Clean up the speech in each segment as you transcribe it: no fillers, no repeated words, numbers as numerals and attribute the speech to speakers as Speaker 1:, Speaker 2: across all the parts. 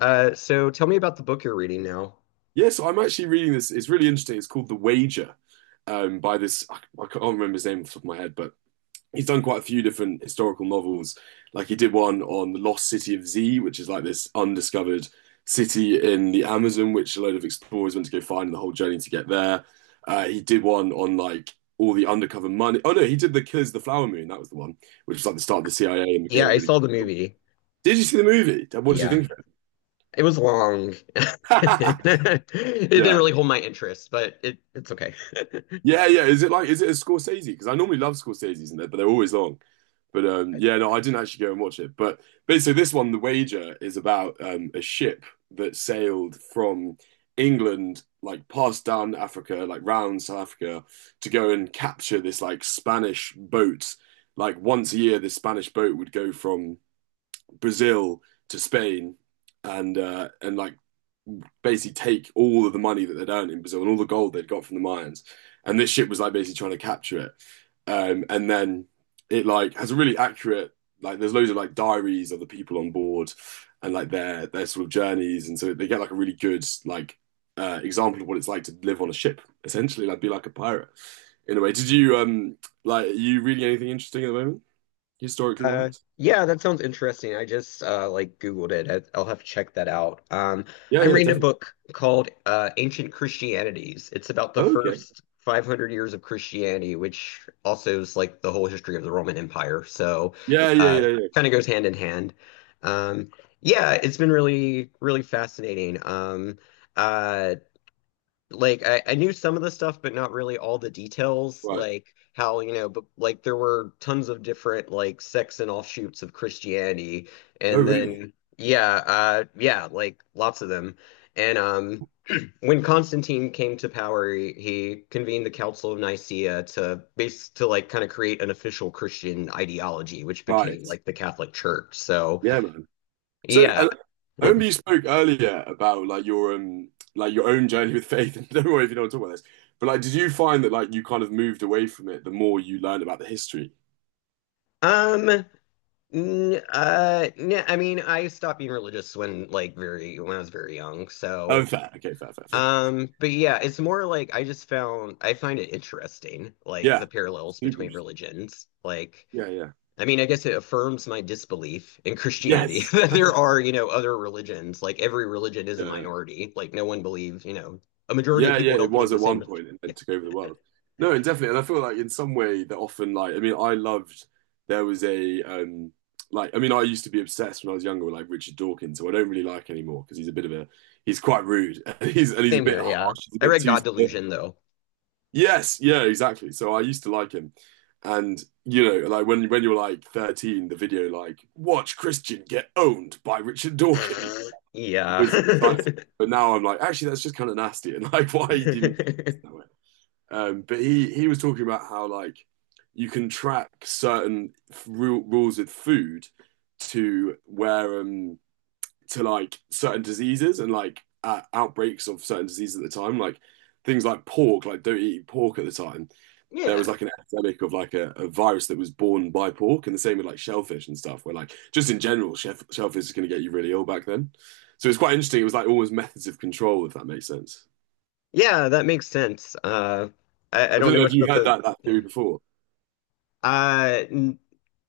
Speaker 1: So tell me about the book you're reading now.
Speaker 2: Yes, I'm actually reading this. It's really interesting. It's called The Wager, by this, I can't remember his name off the top of my head, but he's done quite a few different historical novels. Like he did one on the lost city of Z, which is like this undiscovered city in the Amazon, which a load of explorers went to go find and the whole journey to get there. He did one on like all the undercover money. Oh no, he did The Killers of the Flower Moon. That was the one, which was like the start of the CIA and
Speaker 1: Yeah,
Speaker 2: became a
Speaker 1: I
Speaker 2: really.
Speaker 1: saw the
Speaker 2: Good film.
Speaker 1: movie.
Speaker 2: Did you see the movie? What did you
Speaker 1: Yeah,
Speaker 2: think of
Speaker 1: it was long.
Speaker 2: it?
Speaker 1: It didn't
Speaker 2: Yeah.
Speaker 1: really hold my interest, but it's okay.
Speaker 2: Yeah, yeah. Is it like is it a Scorsese? Because I normally love Scorsese's, and but they're always long. But yeah, no, I didn't actually go and watch it. But basically, this one, The Wager, is about a ship that sailed from England, like past down Africa, like round South Africa, to go and capture this like Spanish boat. Like once a year, this Spanish boat would go from Brazil to Spain, and and like basically take all of the money that they'd earned in Brazil and all the gold they'd got from the mines. And this ship was like basically trying to capture it. And then it like has a really accurate like there's loads of like diaries of the people on board and like their sort of journeys. And so they get like a really good like example of what it's like to live on a ship, essentially, like be like a pirate in a way. Did you like are you reading anything interesting at the moment, historically
Speaker 1: Uh,
Speaker 2: wise?
Speaker 1: yeah, that sounds interesting. I just like Googled it. I'll have to check that out.
Speaker 2: Yeah,
Speaker 1: I'm
Speaker 2: yeah,
Speaker 1: reading a
Speaker 2: definitely.
Speaker 1: book called Ancient Christianities. It's about the
Speaker 2: Oh, okay.
Speaker 1: first 500 years of Christianity, which also is like the whole history of the Roman Empire. So,
Speaker 2: Yeah, yeah,
Speaker 1: uh,
Speaker 2: yeah, yeah.
Speaker 1: kind of goes hand in hand. Um, yeah, it's been really, really fascinating. Uh, like I knew some of the stuff, but not really all the details,
Speaker 2: Right.
Speaker 1: like how, you know, but like there were tons of different like sects and offshoots of Christianity.
Speaker 2: Oh,
Speaker 1: And
Speaker 2: really?
Speaker 1: then yeah, yeah, like lots of them. And when Constantine came to power, he convened the Council of Nicaea to base to like kind of create an official Christian ideology, which became
Speaker 2: Right.
Speaker 1: like the Catholic Church. So
Speaker 2: Yeah, man. So
Speaker 1: yeah.
Speaker 2: I
Speaker 1: Hmm.
Speaker 2: remember you spoke earlier about like your like your own journey with faith, and don't worry if you don't want to talk about this. But like, did you find that like you kind of moved away from it the more you learned about the history?
Speaker 1: Um, I mean, I stopped being religious when like very when I was very young.
Speaker 2: Oh,
Speaker 1: So,
Speaker 2: fair. Okay, fair, fair, fair.
Speaker 1: but yeah, it's more like I just found I find it interesting, like the
Speaker 2: Yeah,
Speaker 1: parallels
Speaker 2: super
Speaker 1: between
Speaker 2: interesting.
Speaker 1: religions. Like,
Speaker 2: Yeah, yeah.
Speaker 1: I mean, I guess it affirms my disbelief in Christianity
Speaker 2: Yes.
Speaker 1: that there are, you know, other religions. Like every religion is a
Speaker 2: Yeah, yeah.
Speaker 1: minority. Like no one believes, you know, a majority of
Speaker 2: Yeah, yeah,
Speaker 1: people
Speaker 2: it
Speaker 1: don't believe
Speaker 2: was
Speaker 1: the
Speaker 2: at
Speaker 1: same.
Speaker 2: one
Speaker 1: Religion.
Speaker 2: point and
Speaker 1: Yeah,
Speaker 2: then took over the world. No, and definitely, and I feel like in some way that often like I mean I loved there was a like I mean I used to be obsessed when I was younger with like Richard Dawkins, who I don't really like anymore because he's a bit of a he's quite rude and he's a
Speaker 1: same
Speaker 2: bit
Speaker 1: here.
Speaker 2: harsh,
Speaker 1: Yeah,
Speaker 2: he's a
Speaker 1: I
Speaker 2: bit
Speaker 1: read
Speaker 2: too
Speaker 1: God
Speaker 2: severe.
Speaker 1: Delusion though.
Speaker 2: Yes, yeah, exactly. So I used to like him. And you know, like when you're like 13, the video like watch Christian get owned by Richard Dawkins
Speaker 1: Yeah.
Speaker 2: was exciting. But now I'm like, actually, that's just kind of nasty. And like, why do you need to do this that way? But he was talking about how like you can track certain rules with food to where to like certain diseases and like outbreaks of certain diseases at the time, like things like pork, like don't eat pork at the time. There
Speaker 1: Yeah.
Speaker 2: was like an epidemic of like a virus that was born by pork, and the same with like shellfish and stuff, where like just in general, shellfish is going to get you really ill back then. So it's quite interesting. It was like almost methods of control, if that makes sense.
Speaker 1: Yeah, that makes sense. I
Speaker 2: I
Speaker 1: don't
Speaker 2: don't
Speaker 1: know
Speaker 2: know if
Speaker 1: much
Speaker 2: you
Speaker 1: about
Speaker 2: had
Speaker 1: the
Speaker 2: that
Speaker 1: yeah.
Speaker 2: theory before.
Speaker 1: N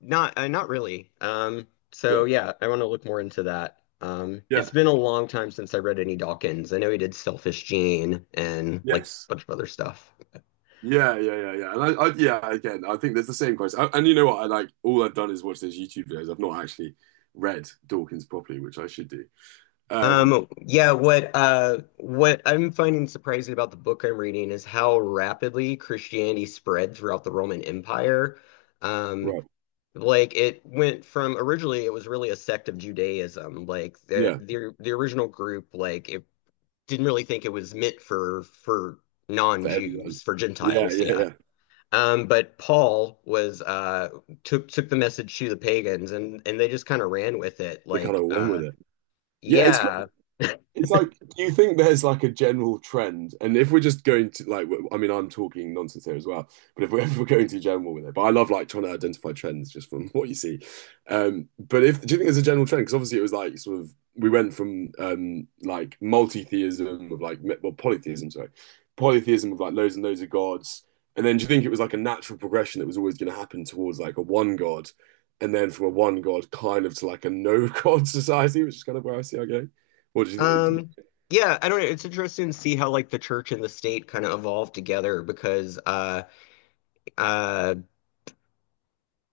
Speaker 1: not not really. So
Speaker 2: Yeah.
Speaker 1: yeah, I want to look more into that. It's
Speaker 2: Yeah.
Speaker 1: been a long time since I read any Dawkins. I know he did Selfish Gene and like a
Speaker 2: Yes.
Speaker 1: bunch of other stuff.
Speaker 2: Yeah, yeah, yeah, yeah. And yeah, again, I think there's the same question. I, and you know what? I like all I've done is watch those YouTube videos. I've not actually read Dawkins properly, which I should do. Um,
Speaker 1: Yeah, what I'm finding surprising about the book I'm reading is how rapidly Christianity spread throughout the Roman Empire. Um.
Speaker 2: right.
Speaker 1: Like it went from originally it was really a sect of Judaism. Like the
Speaker 2: Yeah,
Speaker 1: the the original group, like it didn't really think it was meant for
Speaker 2: for everyone.
Speaker 1: non-Jews, for
Speaker 2: Yeah,
Speaker 1: Gentiles,
Speaker 2: yeah,
Speaker 1: yeah.
Speaker 2: yeah.
Speaker 1: But Paul was took the message to the pagans and they just kind of ran with it.
Speaker 2: They kind
Speaker 1: Like
Speaker 2: of went with it. Yeah, it's cool.
Speaker 1: yeah.
Speaker 2: It's like, do you think there's like a general trend? And if we're just going to like, I mean, I'm talking nonsense here as well, but if if we're going to general with it, but I love like trying to identify trends just from what you see. But if do you think there's a general trend? Because obviously it was like sort of we went from like multi-theism of like well polytheism, sorry, polytheism of like loads and loads of gods, and then do you think it was like a natural progression that was always going to happen towards like a one god, and then from a one god kind of to like a no god society, which is kind of where I see our going. What do you?
Speaker 1: Um yeah, I don't know. It's interesting to see how like the church and the state kind of evolved together because uh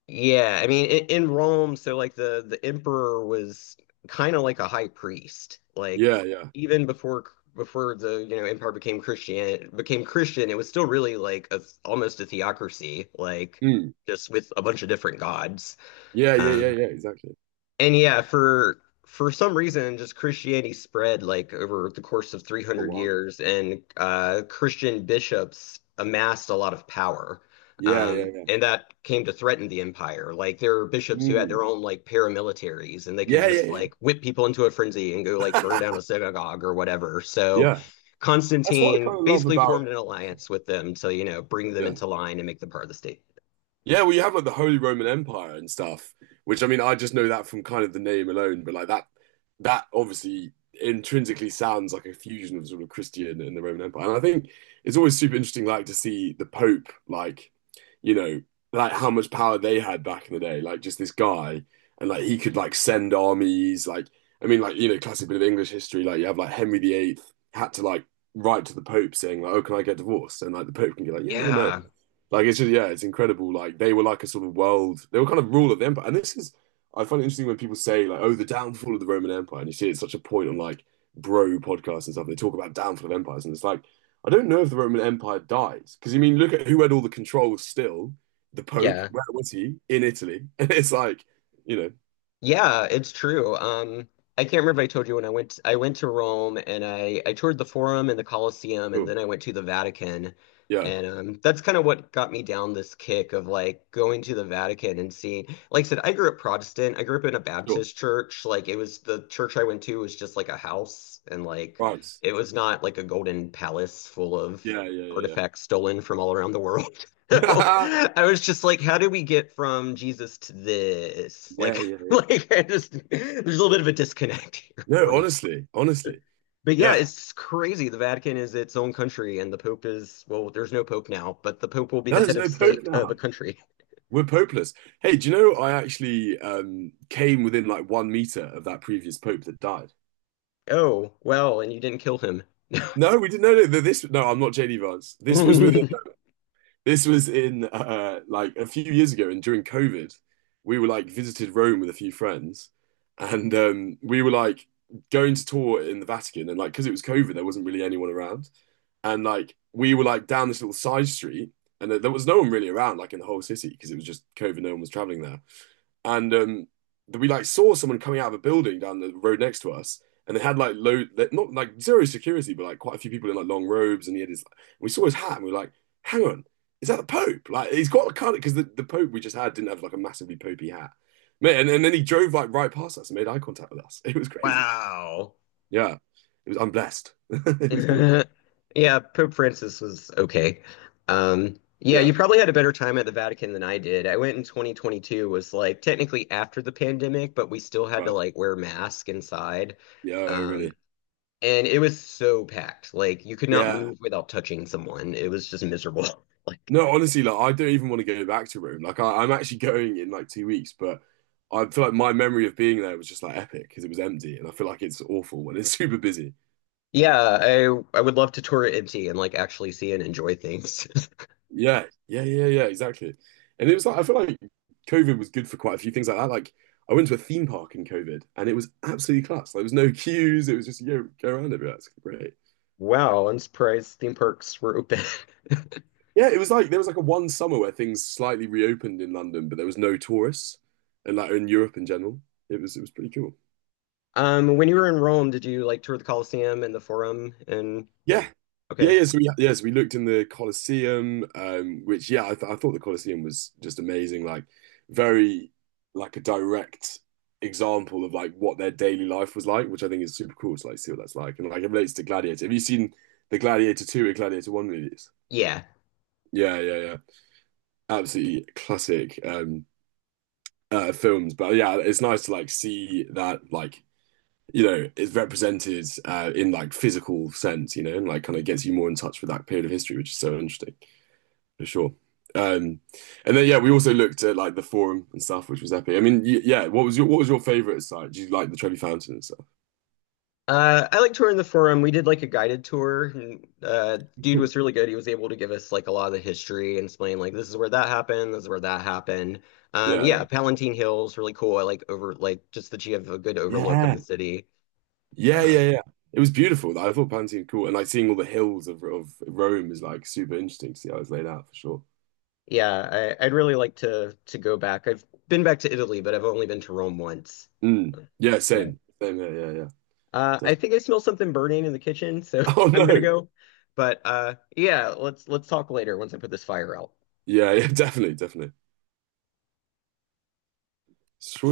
Speaker 1: yeah, I mean, in Rome, so like the emperor was kind of like a high priest. Like
Speaker 2: Yeah, yeah.
Speaker 1: even before before the you know empire became Christian, it was still really like a almost a theocracy, like
Speaker 2: Mm.
Speaker 1: just with a bunch of different gods.
Speaker 2: Yeah, yeah, yeah,
Speaker 1: Um,
Speaker 2: yeah, exactly.
Speaker 1: and yeah, for some reason, just Christianity spread like over the course of
Speaker 2: A
Speaker 1: 300
Speaker 2: wild.
Speaker 1: years, and Christian bishops amassed a lot of power.
Speaker 2: Yeah, yeah, yeah.
Speaker 1: And that came to threaten the empire. Like there were bishops who had their
Speaker 2: Mm.
Speaker 1: own like paramilitaries, and they could
Speaker 2: Yeah, yeah,
Speaker 1: just
Speaker 2: yeah.
Speaker 1: like whip people into a frenzy and go like burn down a synagogue or whatever. So
Speaker 2: Yeah. That's what I
Speaker 1: Constantine
Speaker 2: kind of love
Speaker 1: basically
Speaker 2: about.
Speaker 1: formed an alliance with them to, you know, bring them
Speaker 2: Yeah.
Speaker 1: into line and make them part of the state.
Speaker 2: Yeah, well, you have like the Holy Roman Empire and stuff, which I mean, I just know that from kind of the name alone, but like that, that obviously intrinsically sounds like a fusion of sort of Christian and the Roman Empire. And I think it's always super interesting, like to see the Pope, like, you know, like how much power they had back in the day, like just this guy, and like he could like send armies, like, I mean, like, you know, classic bit of English history, like you have like Henry VIII had to like write to the Pope saying, like, oh, can I get divorced? And like the Pope can be like, yeah or no.
Speaker 1: Yeah.
Speaker 2: Like it's just yeah, it's incredible. Like they were like a sort of world. They were kind of rule of the empire. And this is I find it interesting when people say like, oh, the downfall of the Roman Empire, and you see it's such a point on like bro podcasts and stuff. They talk about downfall of empires, and it's like I don't know if the Roman Empire dies because you mean look at who had all the control still. The Pope,
Speaker 1: Yeah.
Speaker 2: where was he? In Italy, and it's like you know,
Speaker 1: Yeah, it's true. I can't remember if I told you when I went to Rome and I toured the Forum and the Colosseum and
Speaker 2: cool,
Speaker 1: then I went to the Vatican.
Speaker 2: yeah,
Speaker 1: And that's kind of what got me down this kick of like going to the Vatican and seeing, like I said, I grew up Protestant. I grew up in a
Speaker 2: sure,
Speaker 1: Baptist church. Like it was the church I went to was just like a house and like
Speaker 2: right,
Speaker 1: it was not like a golden palace full of
Speaker 2: yeah, yeah, yeah,
Speaker 1: artifacts stolen from all around the world. So
Speaker 2: yeah,
Speaker 1: I was just like, how do we get from Jesus to this?
Speaker 2: yeah,
Speaker 1: Like,
Speaker 2: yeah, yeah.
Speaker 1: like, I just, there's a little bit of a disconnect here for
Speaker 2: No,
Speaker 1: me.
Speaker 2: honestly, honestly,
Speaker 1: But yeah,
Speaker 2: yeah.
Speaker 1: it's crazy. The Vatican is its own country, and the Pope is, well, there's no Pope now, but the Pope will be the
Speaker 2: No,
Speaker 1: head
Speaker 2: there's
Speaker 1: of
Speaker 2: no Pope
Speaker 1: state of a
Speaker 2: now.
Speaker 1: country.
Speaker 2: We're popeless. Hey, do you know I actually came within like 1 meter of that previous pope that died?
Speaker 1: Oh, well, and you didn't kill him.
Speaker 2: No, we didn't. No, no, this. No, I'm not JD Vance. This was with. This was in like a few years ago, and during COVID, we were like visited Rome with a few friends, and we were like going to tour in the Vatican, and like because it was COVID, there wasn't really anyone around, and like we were like down this little side street, and there was no one really around, like in the whole city, because it was just COVID. No one was traveling there and we like saw someone coming out of a building down the road next to us, and they had like low, not like zero security, but like quite a few people in like long robes, and he had his. We saw his hat, and we were like, "Hang on, is that the Pope?" Like he's got a kind of because the Pope we just had didn't have like a massively popey hat, man. And then he drove like right past us and made eye contact with us. It was crazy.
Speaker 1: Wow.
Speaker 2: Yeah, it was. I'm blessed. It was cool.
Speaker 1: Yeah, Pope Francis was okay. Yeah, you
Speaker 2: Yeah.
Speaker 1: probably had a better time at the Vatican than I did. I went in 2022, was like technically after the pandemic, but we still had to
Speaker 2: Right.
Speaker 1: like wear mask inside.
Speaker 2: Yeah. Oh, really.
Speaker 1: Um, And it was so packed. Like you could not
Speaker 2: Yeah.
Speaker 1: move without touching someone. It was just miserable. Like
Speaker 2: No, honestly, like I don't even want to go back to Rome. Like I'm actually going in like 2 weeks, but I feel like my memory of being there was just like epic because it was empty, and I feel like it's awful when it's super busy.
Speaker 1: yeah, I would love to tour it empty and like actually see and enjoy things.
Speaker 2: Yeah, yeah, yeah, yeah, exactly. And it was like I feel like COVID was good for quite a few things like that. Like I went to a theme park in COVID, and it was absolutely class. Like, there was no queues. It was just you know, go around everywhere. It's great.
Speaker 1: Wow, I'm surprised theme parks were open.
Speaker 2: Yeah, it was like there was like a one summer where things slightly reopened in London, but there was no tourists, and like in Europe in general, it was pretty cool.
Speaker 1: When you were in Rome, did you like tour the Colosseum and the Forum and
Speaker 2: Yeah. Yeah,
Speaker 1: okay.
Speaker 2: yeah. So we, yes, we looked in the Colosseum, which yeah, I thought the Colosseum was just amazing, like very like a direct example of like what their daily life was like, which I think is super cool to like see what that's like. And like it relates to Gladiator. Have you seen the Gladiator 2 and Gladiator 1 movies?
Speaker 1: Yeah.
Speaker 2: Yeah, yeah, yeah. Absolutely classic films. But yeah, it's nice to like see that like you know, is represented in like physical sense, you know, and like kind of gets you more in touch with that period of history, which is so interesting for sure. Um, and then yeah, we also looked at like the forum and stuff, which was epic. I mean, yeah, what was your favorite site? Did you like the Trevi Fountain and stuff?
Speaker 1: I like touring the forum. We did like a guided tour, and dude
Speaker 2: Cool.
Speaker 1: was really good. He was able to give us like a lot of the history and explain like this is where that happened, this is where that happened.
Speaker 2: Yeah,
Speaker 1: Yeah, Palatine Hill's really cool. I like over like just that you have a good overlook of the
Speaker 2: yeah,
Speaker 1: city.
Speaker 2: Yeah. yeah,
Speaker 1: Um,
Speaker 2: yeah, yeah. It was beautiful. I thought Pantheon cool, and like seeing all the hills of Rome is like super interesting to see how it's laid out for sure.
Speaker 1: yeah, I'd really like to go back. I've been back to Italy, but I've only been to Rome once.
Speaker 2: Mm. Yeah,
Speaker 1: Yeah.
Speaker 2: same, same. Yeah, yeah, yeah.
Speaker 1: I
Speaker 2: Definitely.
Speaker 1: think I smell something burning in the kitchen, so
Speaker 2: Oh
Speaker 1: I'm gonna
Speaker 2: no.
Speaker 1: go. But yeah, let's talk later once I put this fire out.
Speaker 2: Yeah, yeah, definitely, definitely. Sure.